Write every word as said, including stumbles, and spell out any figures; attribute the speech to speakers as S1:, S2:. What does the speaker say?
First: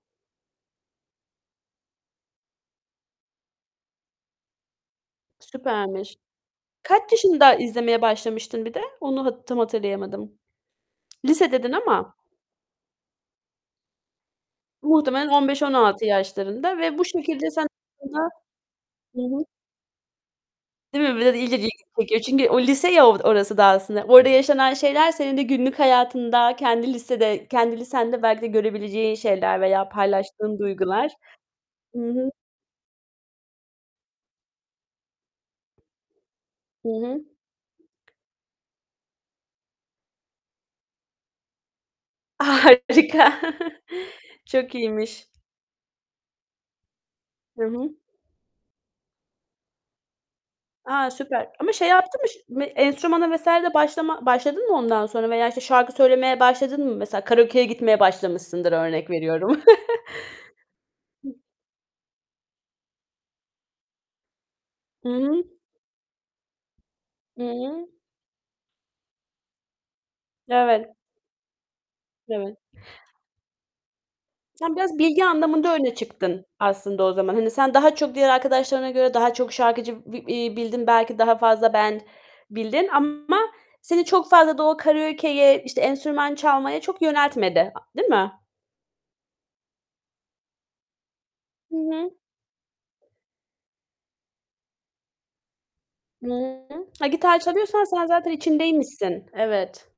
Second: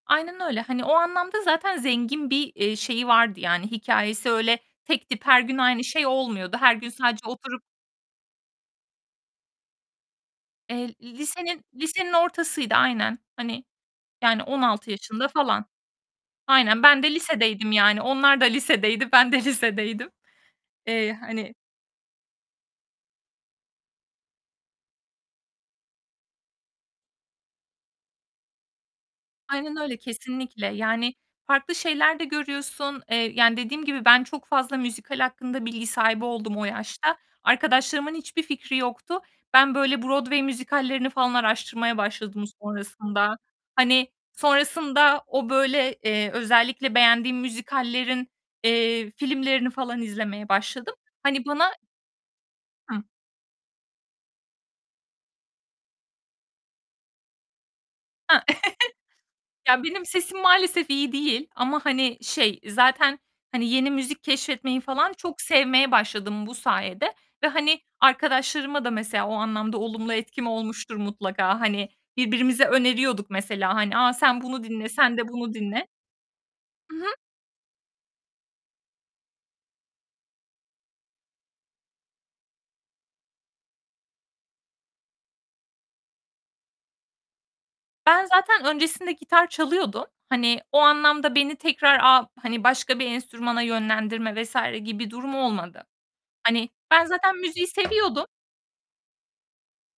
S1: Aynen öyle. Hani, o anlamda zaten zengin bir, eee, şeyi vardı yani hikâyesi. Öyle tek tip her gün aynı şey
S2: Süpermiş.
S1: olmuyordu. Her gün
S2: Kaç
S1: sadece
S2: yaşında
S1: oturup
S2: izlemeye başlamıştın bir de? Onu tam hatırlayamadım.
S1: Eee,
S2: Lise
S1: lisenin
S2: dedin
S1: lisenin
S2: ama
S1: ortasıydı aynen. Hani, yani on altı yaşında
S2: Muhtemelen on beş
S1: falan.
S2: on altı yaşlarında
S1: Aynen,
S2: ve
S1: ben
S2: bu
S1: de
S2: şekilde sen
S1: lisedeydim yani
S2: [unintelligible]
S1: onlar da lisedeydi,
S2: Hı
S1: ben
S2: hı.
S1: de lisedeydim.
S2: Değil
S1: Eee,
S2: mi? Biraz
S1: hani
S2: ileri. [unintelligible] Çünkü o lise ya o orası daha aslında. Orada yaşanan şeyler senin de günlük hayatında kendi lisede kendi lisende belki de görebileceğin şeyler
S1: Aynen
S2: veya
S1: öyle
S2: paylaştığın
S1: kesinlikle,
S2: duygular.
S1: yani farklı
S2: Hı
S1: şeyler de
S2: hı.
S1: görüyorsun. Eee, yani dediğim gibi ben çok fazla müzikal hakkında bilgi sahibi oldum o
S2: Hı
S1: yaşta.
S2: hı.
S1: Arkadaşlarımın hiçbir fikri yoktu. Ben böyle Broadway müzikallerini falan araştırmaya başladım sonrasında.
S2: Harika
S1: Hani,
S2: Çok
S1: sonrasında
S2: iyiymiş.
S1: o, böyle, eee, özellikle beğendiğim
S2: Hı hı.
S1: müzikallerin, eee, filmlerini falan izlemeye başladım.
S2: A!
S1: Hani
S2: Süper.
S1: bana
S2: Ama şey yaptın mı, ş
S1: Hı.
S2: enstrümana vs. de başlama başladın mı ondan sonra? Veya işte şarkı söylemeye başladın mı? Mesela karaokeye gitmeye
S1: He.
S2: başlamışsındır örnek veriyorum.
S1: Ya benim sesim maalesef iyi değil ama, hani şey, zaten hani yeni müzik keşfetmeyi
S2: Hı
S1: falan çok
S2: hı.
S1: sevmeye başladım bu sayede
S2: Hı
S1: ve, hani,
S2: hı.
S1: arkadaşlarıma da mesela o anlamda olumlu etkim
S2: Evet.
S1: olmuştur mutlaka. Hani,
S2: Evet.
S1: birbirimize öneriyorduk mesela. Hani, "A, sen bunu
S2: Sen
S1: dinle,
S2: biraz
S1: sen
S2: bilgi
S1: de bunu
S2: anlamında
S1: dinle."
S2: öne çıktın
S1: Hı
S2: aslında o
S1: hı.
S2: zaman. Hani sen daha çok diğer arkadaşlarına göre daha çok şarkıcı b iii, bildin belki daha fazla band bildin ama seni çok fazla da o karaokeye, işte enstrüman çalmaya çok yöneltmedi. A değil
S1: Ben
S2: mi?
S1: zaten öncesinde gitar çalıyordum. Hani, o anlamda beni
S2: Hı
S1: tekrar
S2: hı.
S1: a, hani, başka bir enstrümana yönlendirme vs. gibi bir durum olmadı.
S2: Hı
S1: Hani,
S2: hı.
S1: ben
S2: Ha,
S1: zaten
S2: gitar
S1: müziği
S2: çalıyorsan sen
S1: seviyordum.
S2: zaten içindeymişsin, evet.